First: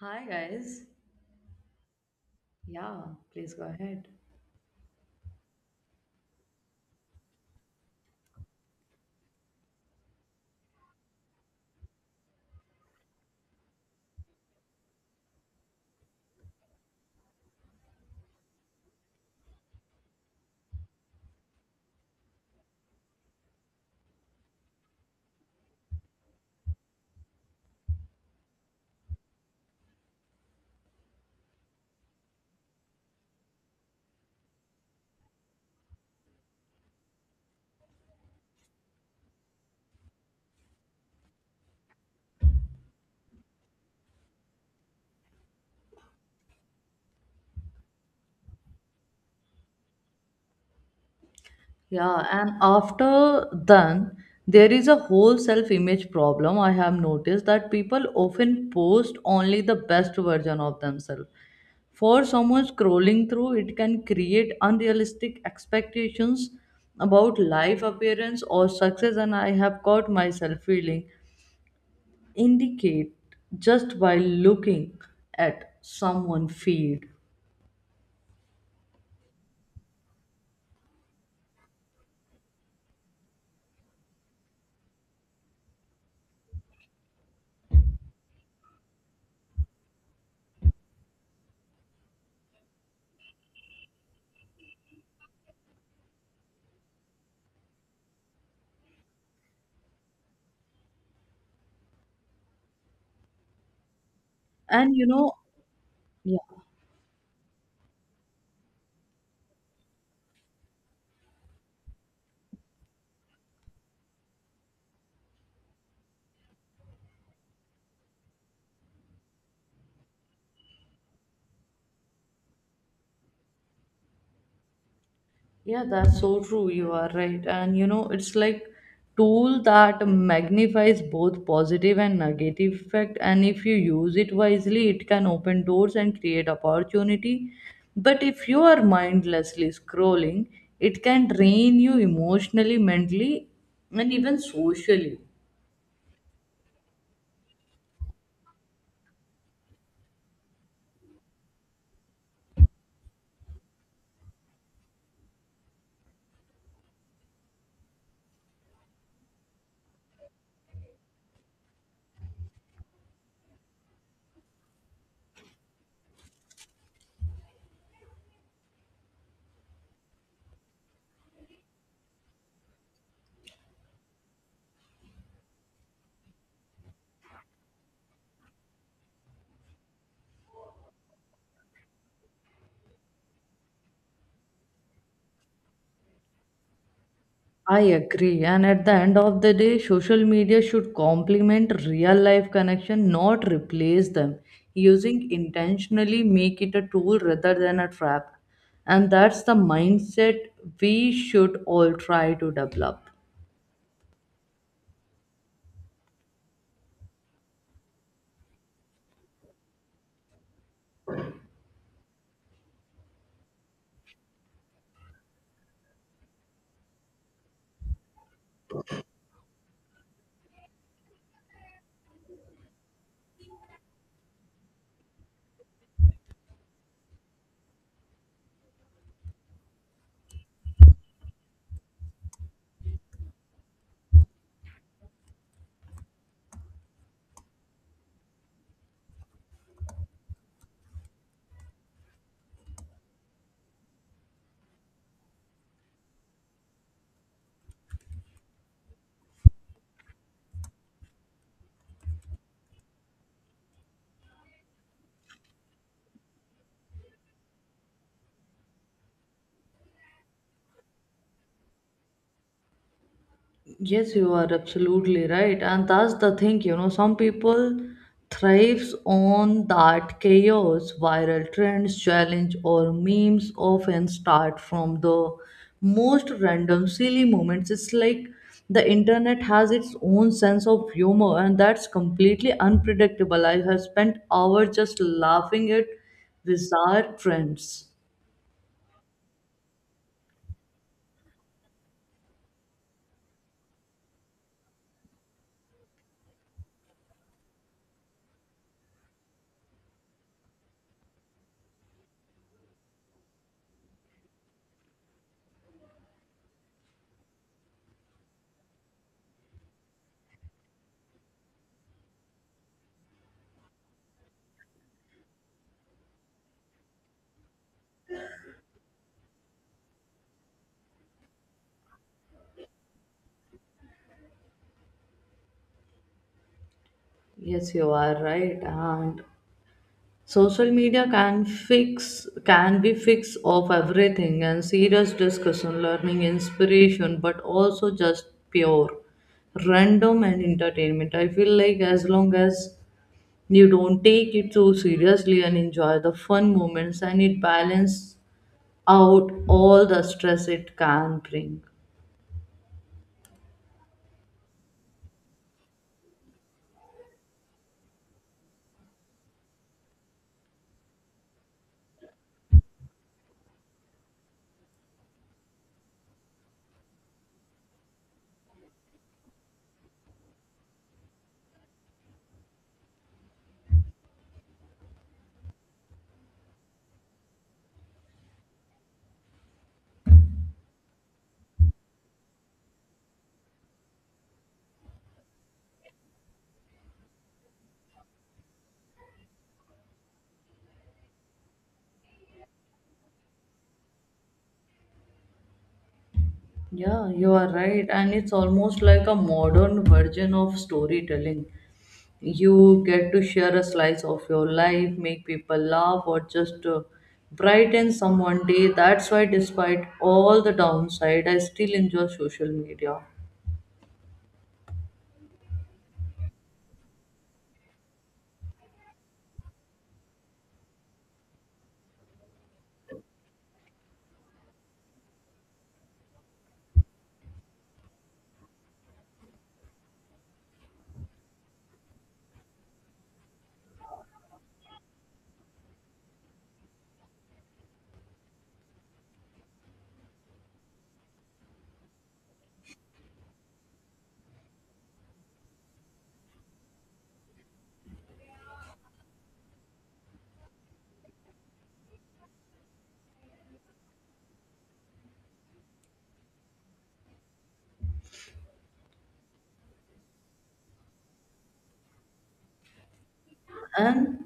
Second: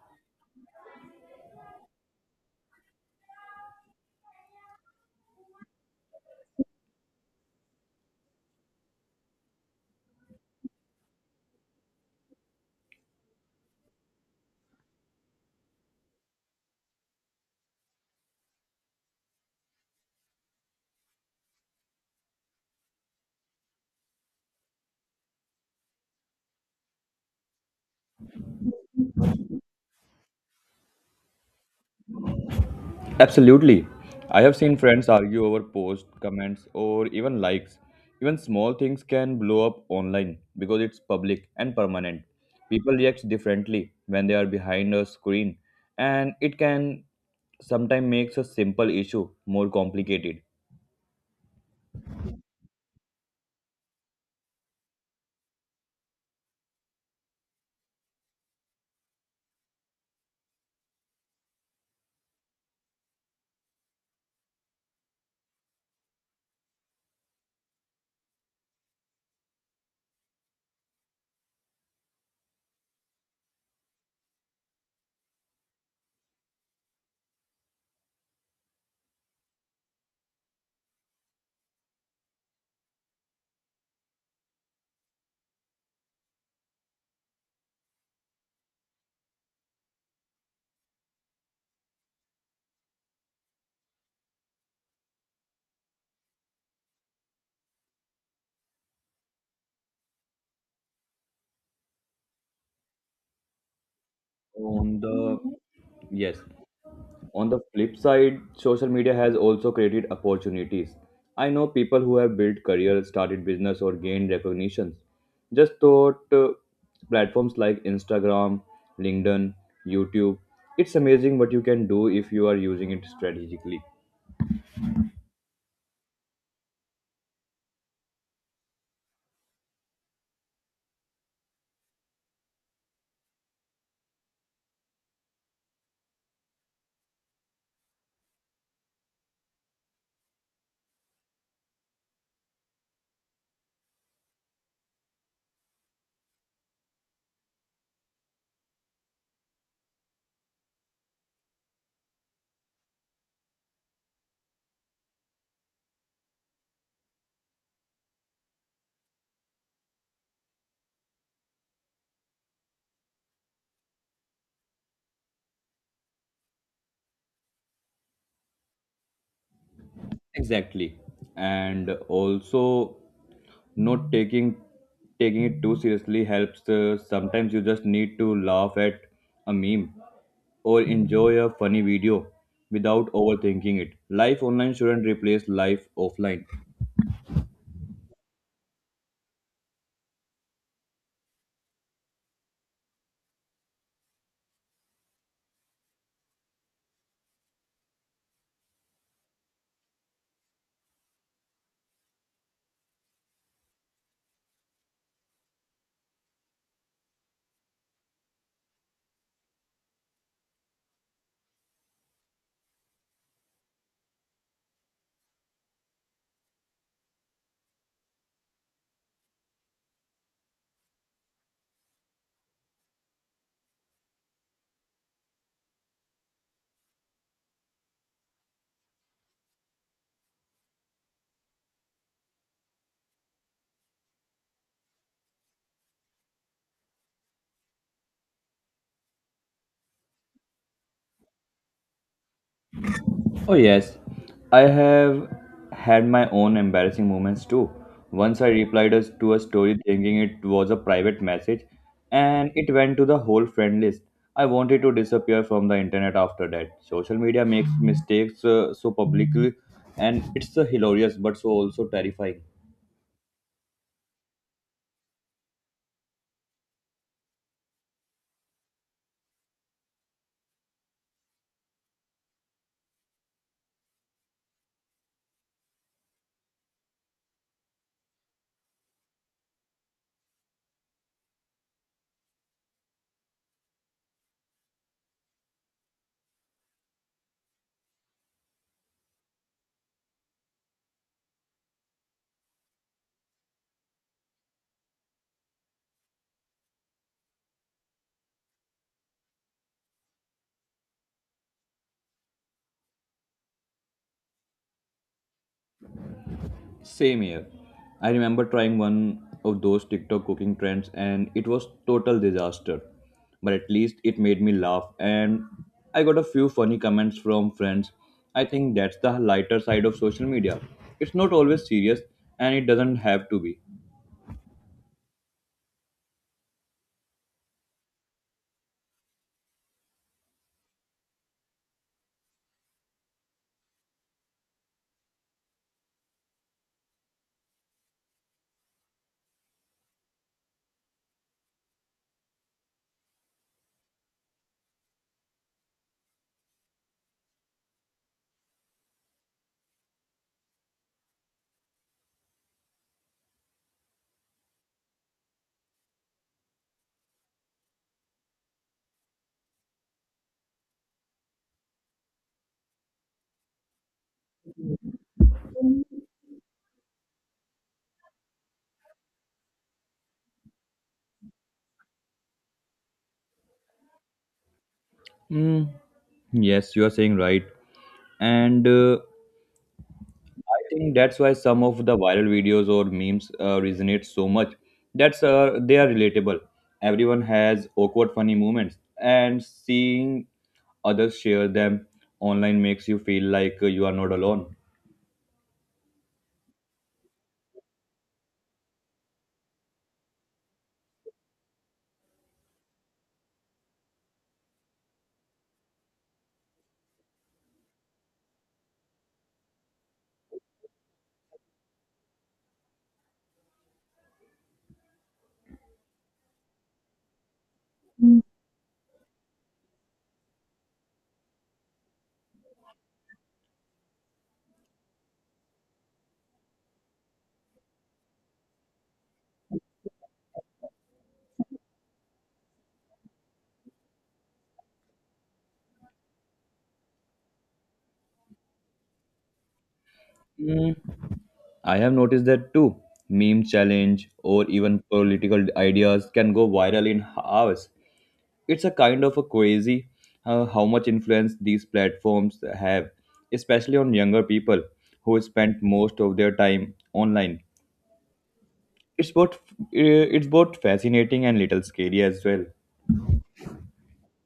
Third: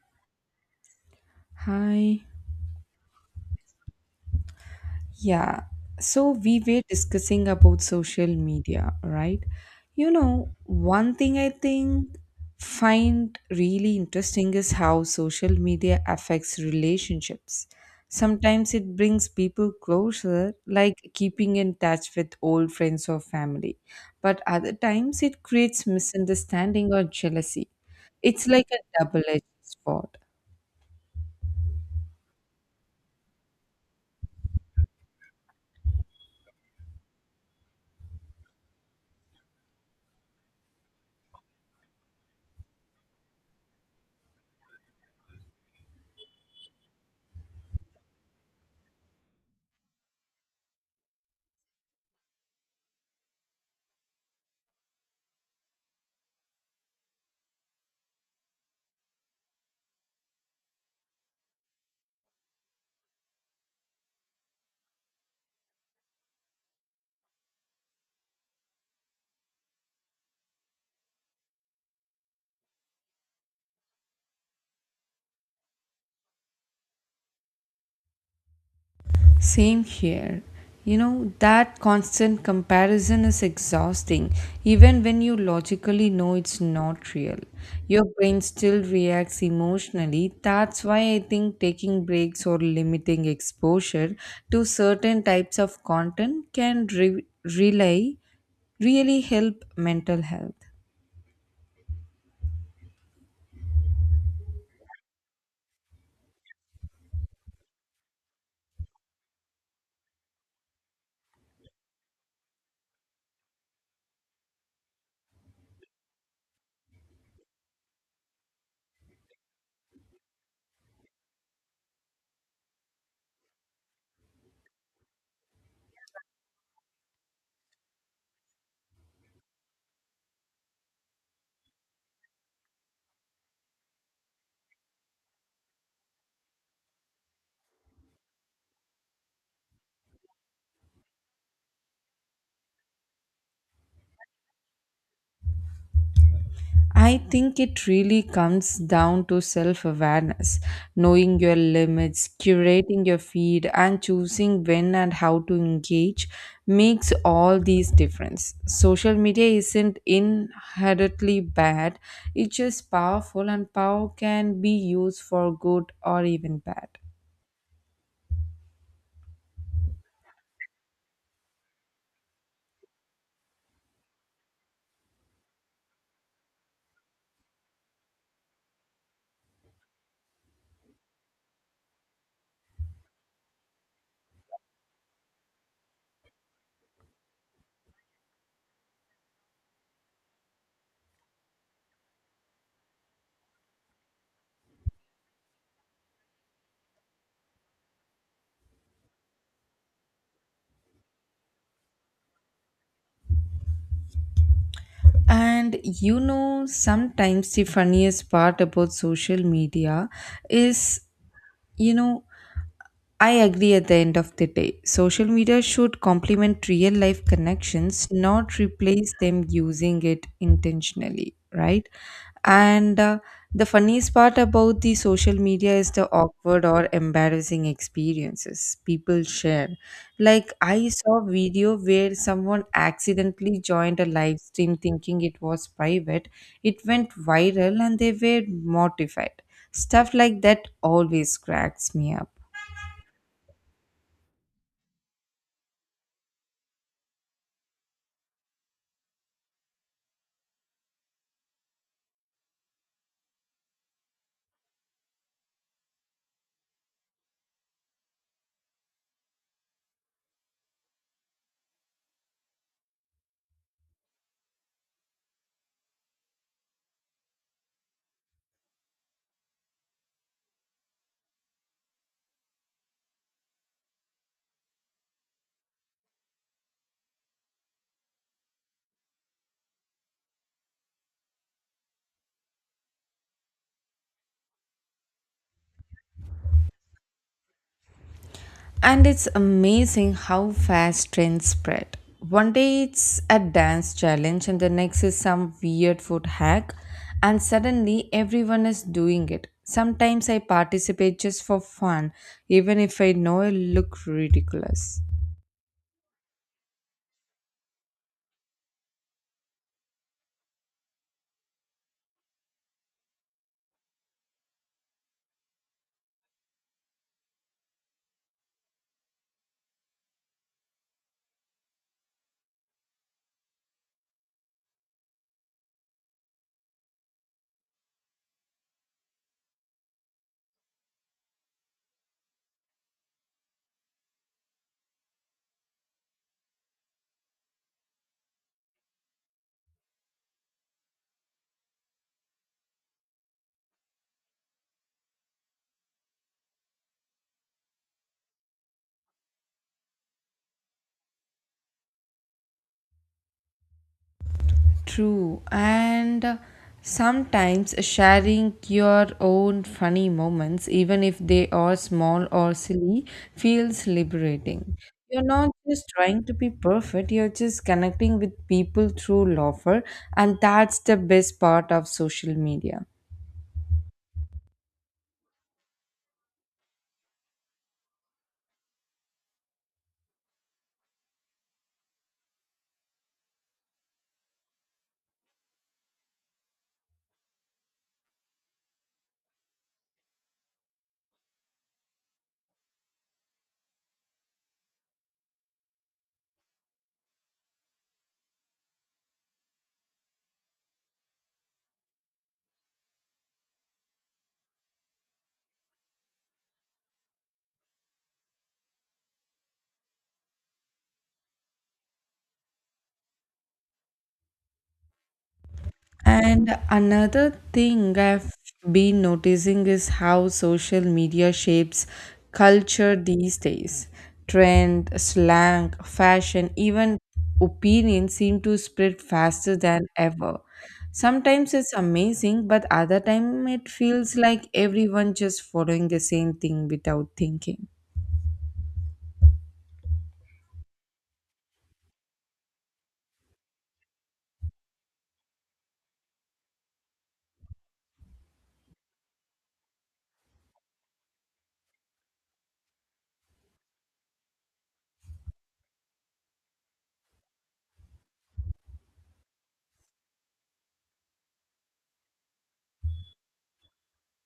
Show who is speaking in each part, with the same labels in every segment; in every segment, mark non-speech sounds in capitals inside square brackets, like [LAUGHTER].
Speaker 1: Hi guys.
Speaker 2: Hi.
Speaker 1: Yeah, please go ahead.
Speaker 2: Yeah. So we were discussing about social media, right? You know, one thing I think find really interesting is how social media affects relationships. Sometimes it brings people closer, like keeping in touch with old friends or family. But other times it creates misunderstanding or jealousy. It's like a double-edged sword.
Speaker 3: Absolutely. I have seen friends argue over posts, comments, or even likes. Even small things can blow up online because it's public and permanent. People react differently when they are behind a screen, and it can sometimes makes a simple issue more complicated.
Speaker 1: Yeah, and after then there is a whole self-image problem. I have noticed that people often post only the best version of themselves. For someone scrolling through, it can create unrealistic expectations about life appearance or success, and I have caught myself feeling indicate just by looking at someone feed.
Speaker 2: Same here. You know, that constant comparison is exhausting, even when you logically know it's not real. Your brain still reacts emotionally. That's why I think taking breaks or limiting exposure to certain types of content can really help mental health.
Speaker 1: And
Speaker 3: On
Speaker 1: you know,
Speaker 3: the
Speaker 1: yeah.
Speaker 3: Yes. On the flip side, social media has also created opportunities. I know people who have built careers, started business, or gained recognitions just thought platforms like Instagram, LinkedIn, YouTube. It's amazing what you can do if you are using it strategically.
Speaker 1: Yeah, that's so true. You are right. And you know, it's like tool that magnifies both positive and negative effect. And if you use it wisely, it can open doors and create opportunity. But if you are mindlessly scrolling, it can drain you emotionally, mentally, and even socially.
Speaker 2: I think it really comes down to self awareness, knowing your limits, curating your feed, and choosing when and how to engage makes all these difference. Social media isn't inherently bad, it's just powerful, and power can be used for good or even bad.
Speaker 3: Exactly. And also not taking it too seriously helps. Sometimes you just need to laugh at a meme or enjoy a funny video without overthinking it. Life online shouldn't replace life offline.
Speaker 1: I agree. And at the end of the day, social media should complement real life connection, not replace them. Using intentionally make it a tool rather than a trap. And that's the mindset we should all try to develop.
Speaker 2: And you know, sometimes the funniest part about social media is, you know, I agree at the end of the day. Social media should complement real life connections, not replace them using it intentionally, right? And The funniest part about the social media is the awkward or embarrassing experiences people share. Like I saw a video where someone accidentally joined a live stream thinking it was private. It went viral and they were mortified. Stuff like that always cracks me up.
Speaker 3: Oh, yes. I have had my own embarrassing moments too. Once I replied to a story thinking it was a private message, and it went to the whole friend list. I wanted to disappear from the internet after that. Social media makes mistakes so publicly, and it's hilarious but so also terrifying.
Speaker 1: Yes, you are absolutely right. And that's the thing, you know, some people thrives on that chaos. Viral trends, challenge or memes often start from the most random silly moments. It's like the internet has its own sense of humor and that's completely unpredictable. I have spent hours just laughing at bizarre trends.
Speaker 2: And it's amazing how fast trends spread. One day it's a dance challenge, and the next is some weird food hack, and suddenly everyone is doing it. Sometimes I participate just for fun, even if I know I look ridiculous.
Speaker 3: Same here. I remember trying one of those TikTok cooking trends and it was total disaster. But at least it made me laugh and I got a few funny comments from friends. I think that's the lighter side of social media. It's not always serious and it doesn't have to be.
Speaker 1: Yes, you are right. And social media can fix can be fix of everything and serious discussion, learning, inspiration, but also just pure random and entertainment. I feel like as long as you don't take it too seriously and enjoy the fun moments and it balance out all the stress it can bring.
Speaker 2: True, and sometimes sharing your own funny moments, even if they are small or silly, feels liberating. You're not just trying to be perfect, you're just connecting with people through laughter, and that's the best part of social media.
Speaker 3: Mm, yes, you are saying right. And I think that's why some of the viral videos or memes resonate so much. That's They are relatable. Everyone has awkward, funny moments, and seeing others share them online makes you feel like you are not alone.
Speaker 1: Yeah, you are right. And it's almost like a modern version of storytelling. You get to share a slice of your life, make people laugh, or just brighten someone's day. That's why, despite all the downside, I still enjoy social media.
Speaker 2: And another thing I've been noticing is how social media shapes culture these days. Trend, slang, fashion, even opinions seem to spread faster than ever. Sometimes it's amazing, but other time it feels like everyone just following the same thing without thinking.
Speaker 3: Mm, I have noticed that too. Meme challenge or even political ideas can go viral in hours. It's a kind of a crazy how much influence these platforms have, especially on younger people who spend most of their time online. It's both fascinating and little scary as well.
Speaker 1: And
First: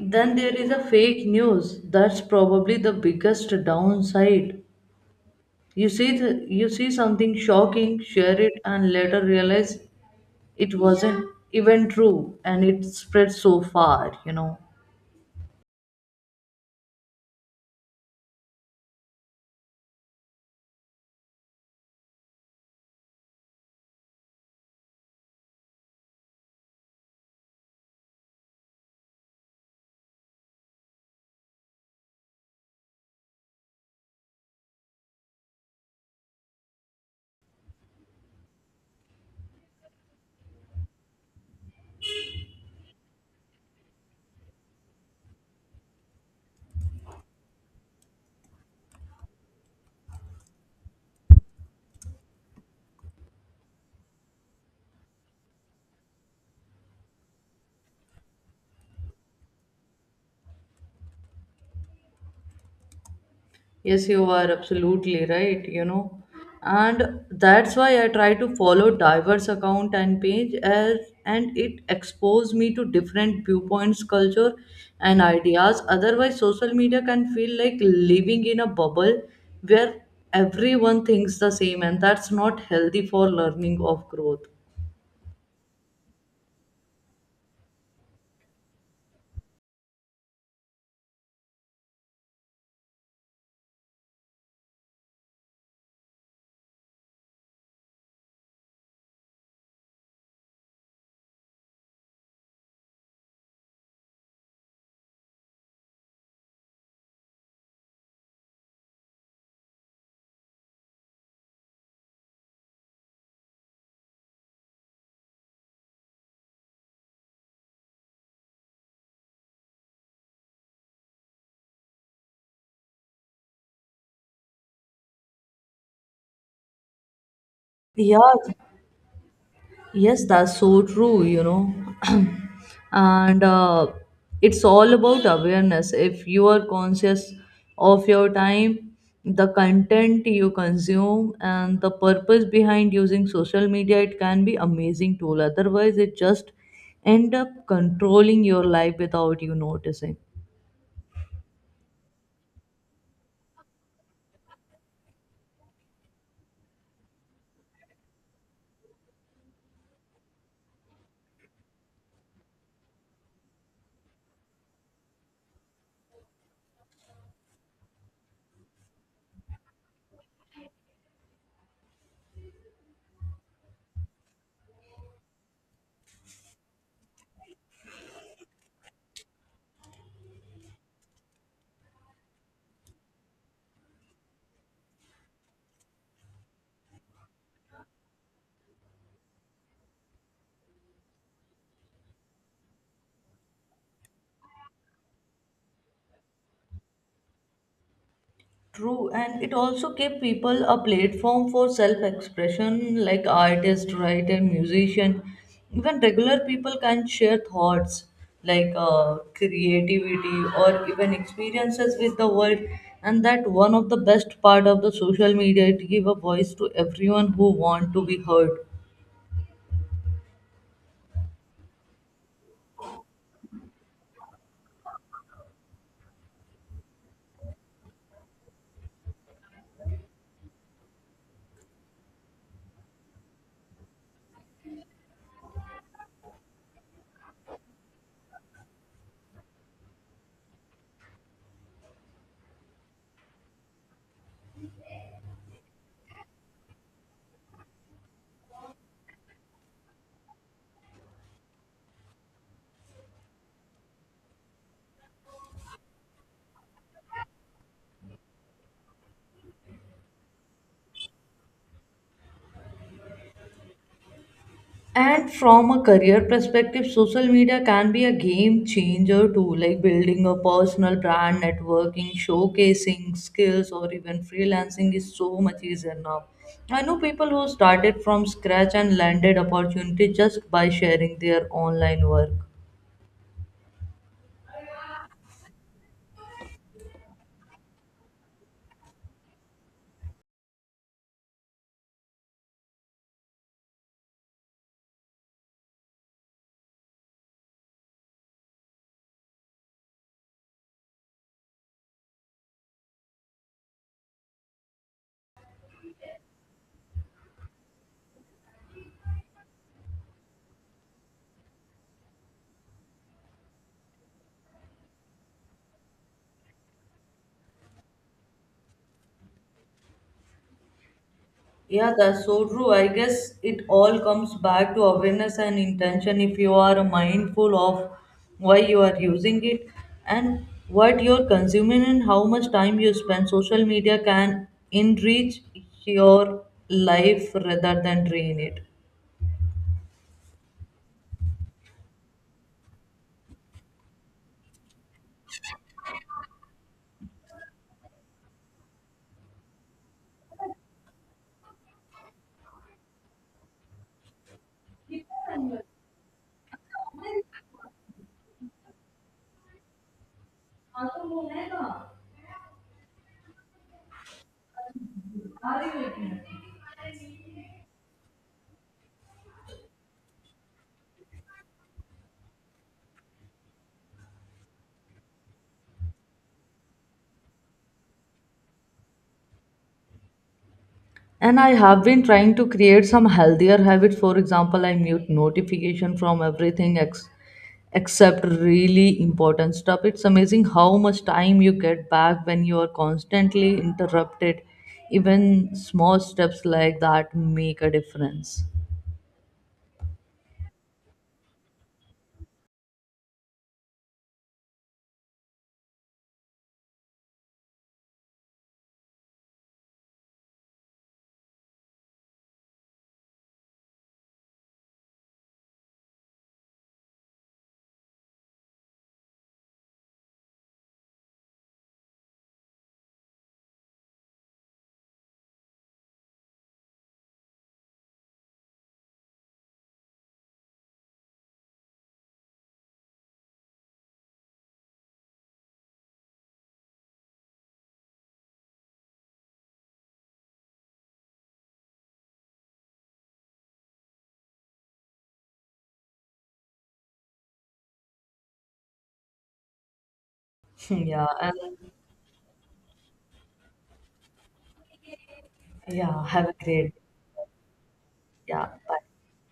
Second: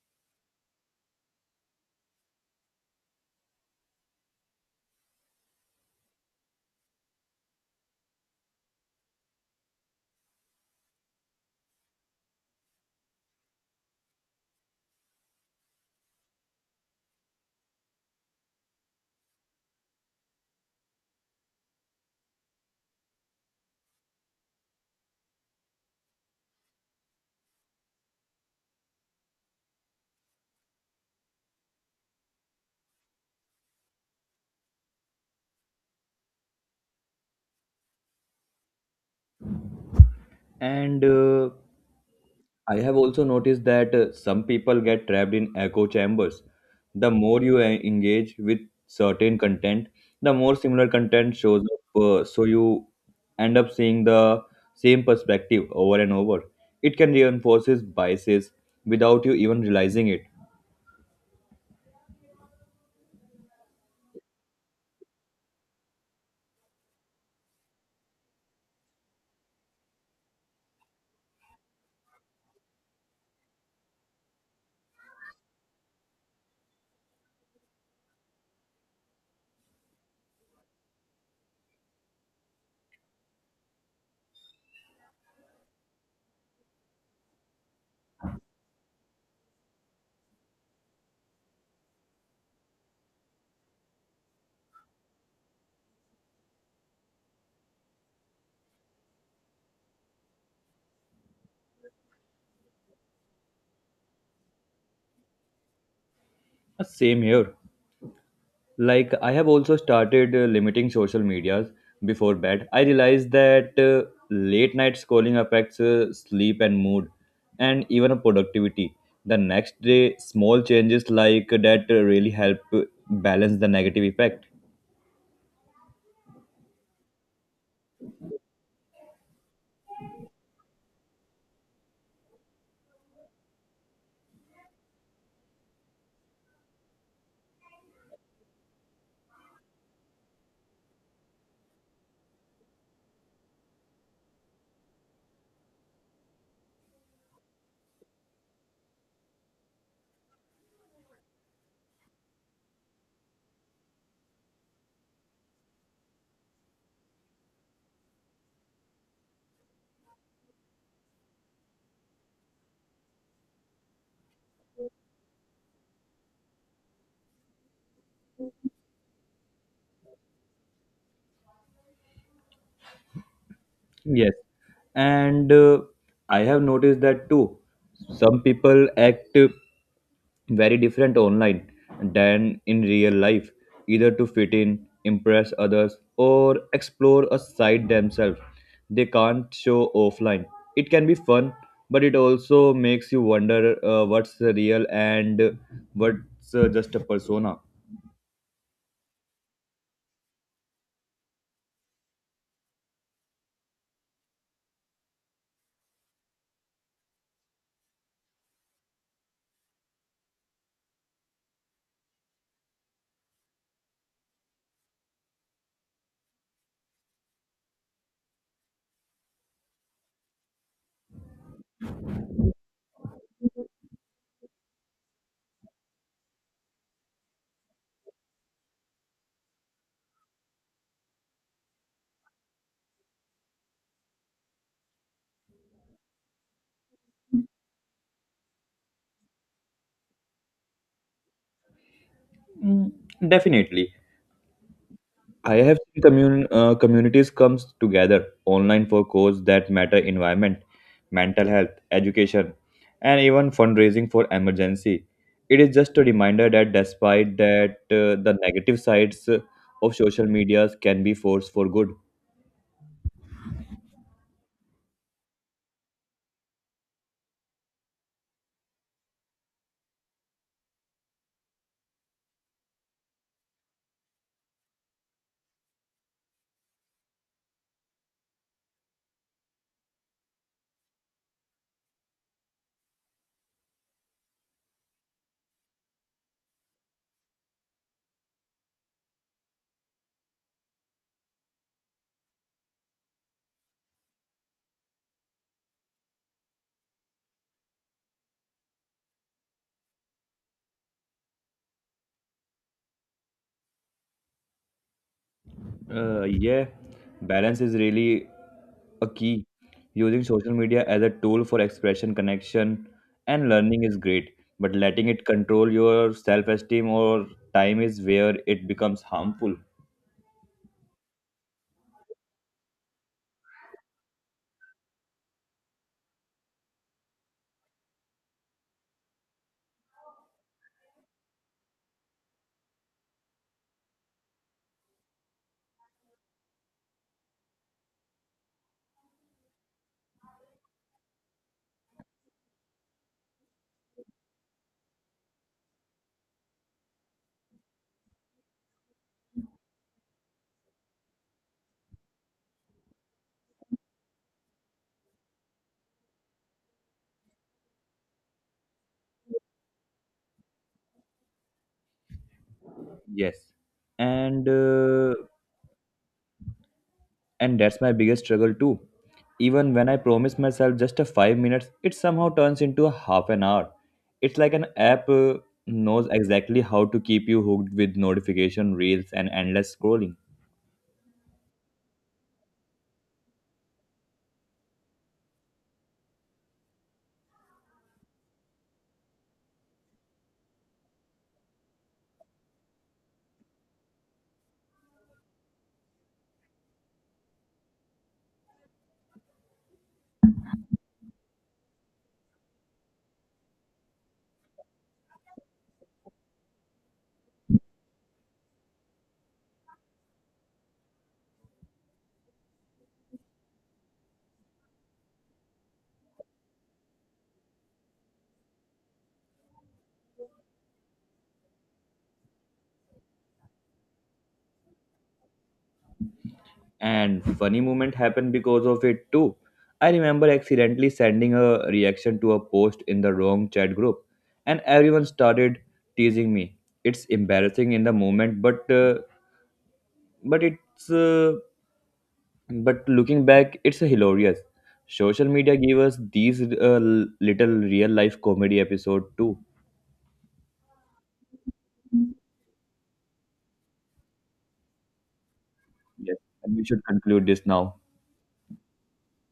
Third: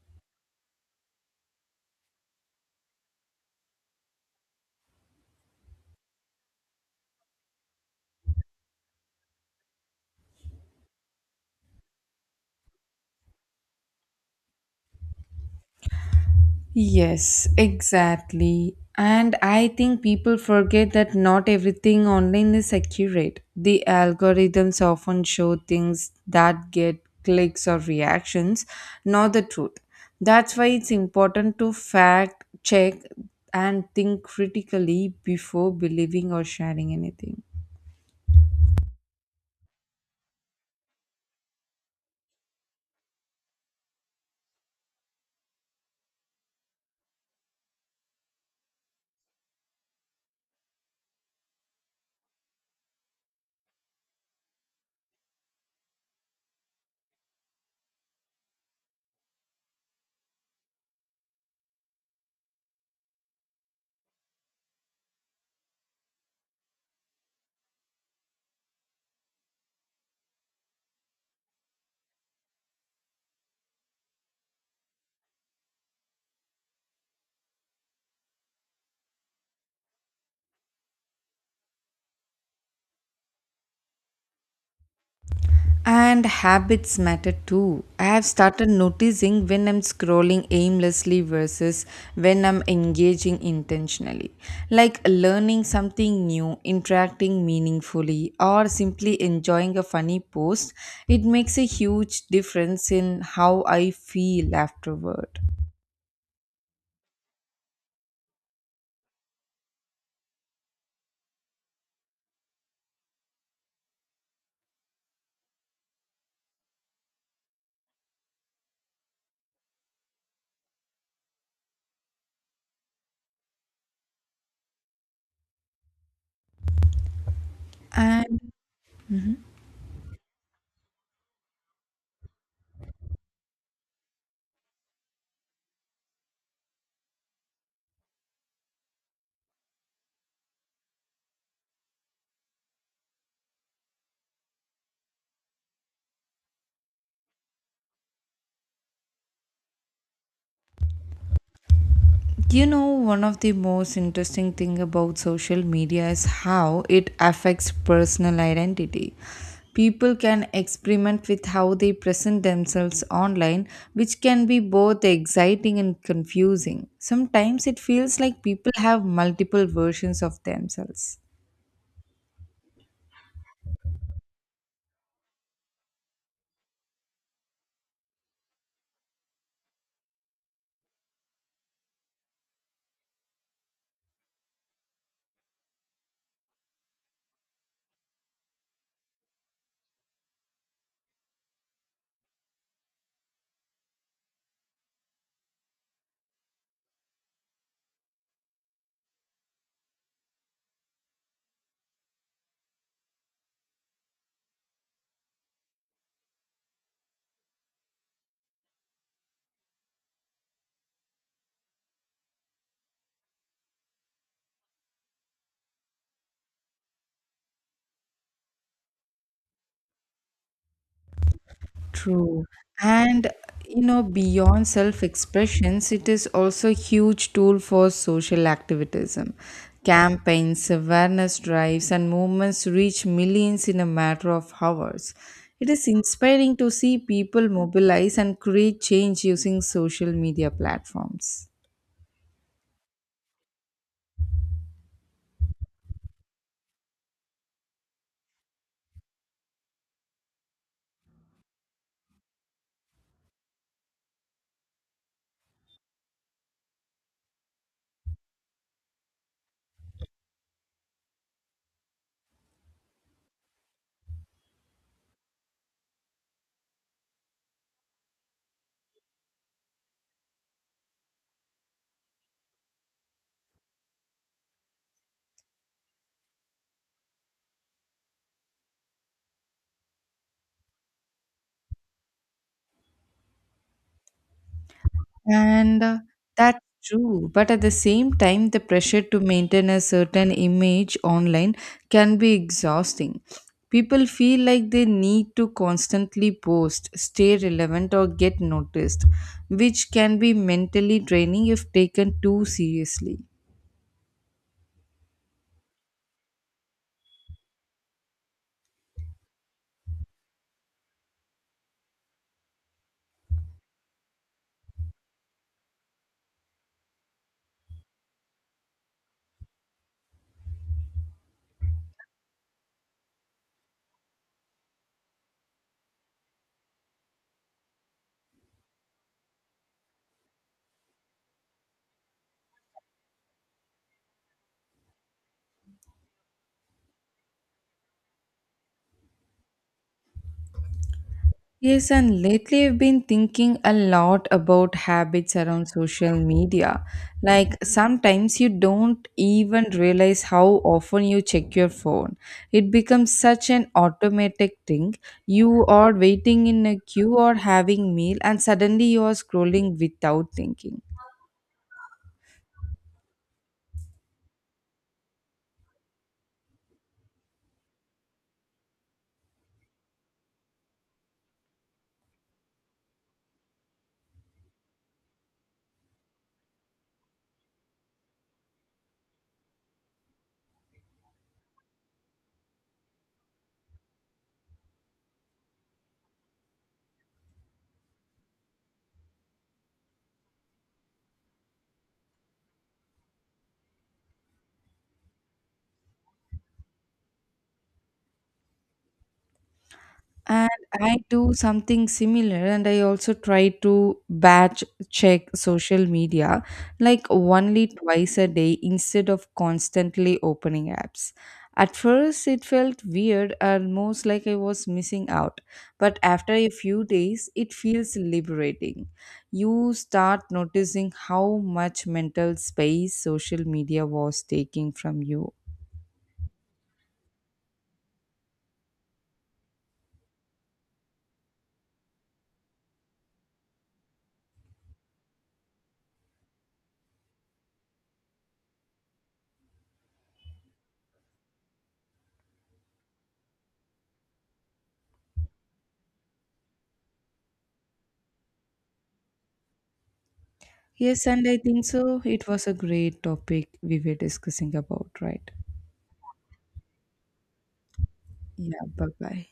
Speaker 1: then there is a fake news. That's probably the biggest downside. You see the, you see something shocking, share it, and later realize it wasn't even true, and it spread so far. You know.
Speaker 2: Yes, exactly. And I think people forget that not everything online is accurate. The algorithms often show things that get clicks or reactions, not the truth. That's why it's important to fact check and think critically before believing or sharing anything.
Speaker 3: And I have also noticed that some people get trapped in echo chambers. The more you engage with certain content, the more similar content shows up. So you end up seeing the same perspective over and over. It can reinforces biases without you even realizing it.
Speaker 1: Yes, you are absolutely right, you know. And that's why I try to follow diverse account and page as and it expose me to different viewpoints, culture and ideas. Otherwise, social media can feel like living in a bubble where everyone thinks the same and that's not healthy for learning of growth.
Speaker 2: And habits matter too. I have started noticing when I'm scrolling aimlessly versus when I'm engaging intentionally. Like learning something new, interacting meaningfully, or simply enjoying a funny post, it makes a huge difference in how I feel afterward.
Speaker 3: Same here. Like I have also started limiting social medias before bed. I realized that late night scrolling affects sleep and mood, and even productivity the next day. Small changes like that really help balance the negative effect.
Speaker 2: And
Speaker 1: Yes. Yes, that's so true, you know. [CLEARS THROAT] And it's all about awareness. If you are conscious of your time, the content you consume, and the purpose behind using social media, it can be amazing tool. Otherwise, it just end up controlling your life without you noticing.
Speaker 2: You know, one of the most interesting thing about social media is how it affects personal identity. People can experiment with how they present themselves online, which can be both exciting and confusing. Sometimes it feels like people have multiple versions of themselves.
Speaker 3: Yes, and I have noticed that too. Some people act very different online than in real life, either to fit in, impress others, or explore a side themselves they can't show offline. It can be fun, but it also makes you wonder what's real and what's just a persona.
Speaker 1: True, and it also gave people a platform for self expression like artist, writer, musician. Even regular people can share thoughts like creativity or even experiences with the world. And that one of the best part of the social media, it give a voice to everyone who want to be heard.
Speaker 2: True. And you know, beyond self-expressions, it is also a huge tool for social activism. Campaigns, awareness drives, and movements reach millions in a matter of hours. It is inspiring to see people mobilize and create change using social media platforms.
Speaker 3: Mm, definitely. I have seen communities comes together online for causes that matter environment, mental health, education, and even fundraising for emergency. It is just a reminder that despite that the negative sides of social medias can be force for good.
Speaker 1: And from a career perspective, social media can be a game changer too, like building a personal brand, networking, showcasing skills, or even freelancing is so much easier now. I know people who started from scratch and landed opportunity just by sharing their online work.
Speaker 2: And that's true. But at the same time, the pressure to maintain a certain image online can be exhausting. People feel like they need to constantly post, stay relevant, or get noticed, which can be mentally draining if taken too seriously.
Speaker 3: Yeah, balance is really a key. Using social media as a tool for expression, connection, and learning is great, but letting it control your self esteem or time is where it becomes harmful.
Speaker 1: Yeah, that's so true. I guess it all comes back to awareness and intention if you are mindful of why you are using it and what you're consuming and how much time you spend. Social media can enrich your life rather than drain it.
Speaker 2: Yes, and lately I've been thinking a lot about habits around social media. Like sometimes you don't even realize how often you check your phone. It becomes such an automatic thing. You are waiting in a queue or having meal and suddenly you are scrolling without thinking.
Speaker 3: Yes, and and that's my biggest struggle too. Even when I promise myself just a 5 minutes, it somehow turns into a half an hour. It's like an app knows exactly how to keep you hooked with notification reels and endless scrolling.
Speaker 1: And I have been trying to create some healthier habits, for example I mute notification from everything ex- except really important stuff. It's amazing how much time you get back when you are constantly interrupted. Even small steps like that make a difference.
Speaker 2: And I do something similar, and I also try to batch check social media like only twice a day instead of constantly opening apps. At first, it felt weird, almost like I was missing out. But after a few days, it feels liberating. You start noticing how much mental space social media was taking from you.
Speaker 3: And funny moment happened because of it too. I remember accidentally sending a reaction to a post in the wrong chat group, and everyone started teasing me. It's embarrassing in the moment, but it's uh, but looking back, it's hilarious. Social media gave us these little real life comedy episode too.
Speaker 1: [LAUGHS] Yeah,
Speaker 2: Yes, and
Speaker 1: and
Speaker 2: I think so. It was a great topic we were discussing about, right?
Speaker 1: yeah,
Speaker 3: Yes,
Speaker 1: have a
Speaker 3: and we
Speaker 1: great
Speaker 3: should conclude this now.
Speaker 1: yeah.
Speaker 2: Yeah,
Speaker 1: Bye.
Speaker 2: bye bye.